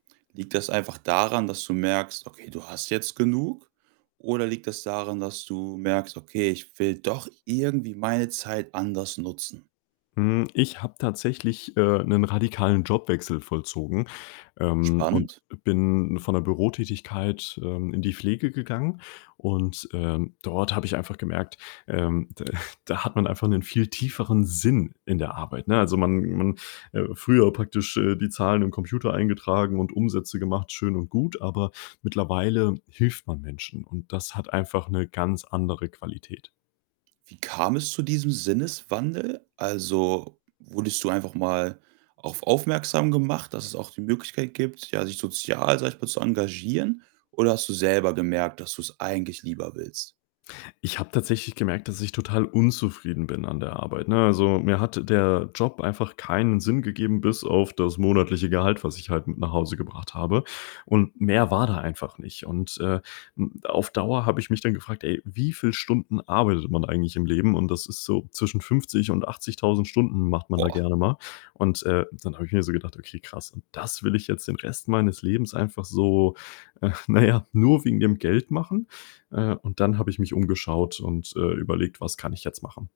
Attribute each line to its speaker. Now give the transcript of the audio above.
Speaker 1: Liegt das einfach daran, dass du merkst: Okay, du hast jetzt genug? Oder liegt das daran, dass du merkst: „Okay, ich will doch irgendwie meine Zeit anders nutzen?“
Speaker 2: Mhm, ich habe tatsächlich, äh, 'nen radikalen Jobwechsel vollzogen, ähm, und
Speaker 1: Spannend.
Speaker 2: bin von der Bürotätigkeit, ähm, in die Pflege gegangen und, ähm, dort habe ich einfach gemerkt, ähm, da hat man einfach 'nen viel tieferen Sinn in der Arbeit, ne? Also, man man äh, früher praktisch, äh, die Zahlen im Computer eingetragen und Umsätze gemacht, schön und gut, aber mittlerweile hilft man Menschen und das hat einfach 'ne ganz andere Qualität.
Speaker 1: Wie kam es zu diesem Sinneswandel? Also, wurdest du einfach mal auf aufmerksam gemacht, dass es auch die Möglichkeit gibt, ja, sich sozial, sage ich mal, zu engagieren? Oder hast du selber gemerkt, dass du es eigentlich lieber willst?
Speaker 2: Ich habe tatsächlich gemerkt, dass ich total unzufrieden bin an der Arbeit, ne? Also, mir hat der Job einfach keinen Sinn gegeben bis auf das monatliche Gehalt, was ich halt mit nach Hause gebracht habe und mehr war da einfach nicht. Und, äh, hm, auf Dauer habe ich mich dann gefragt: „Ey, wie viel Stunden arbeitet man eigentlich im Leben?“ Und das ist so zwischen 50 und 80000 Stunden macht man da
Speaker 1: Oh.
Speaker 2: gerne mal. Und, äh, dann habe ich mir so gedacht: „Okay krass, und das will ich jetzt den Rest meines Lebens einfach so, äh na ja, nur wegen dem Geld machen?“ Äh, und dann habe ich mich umgeschaut und, äh, überlegt: „Was kann ich jetzt machen?“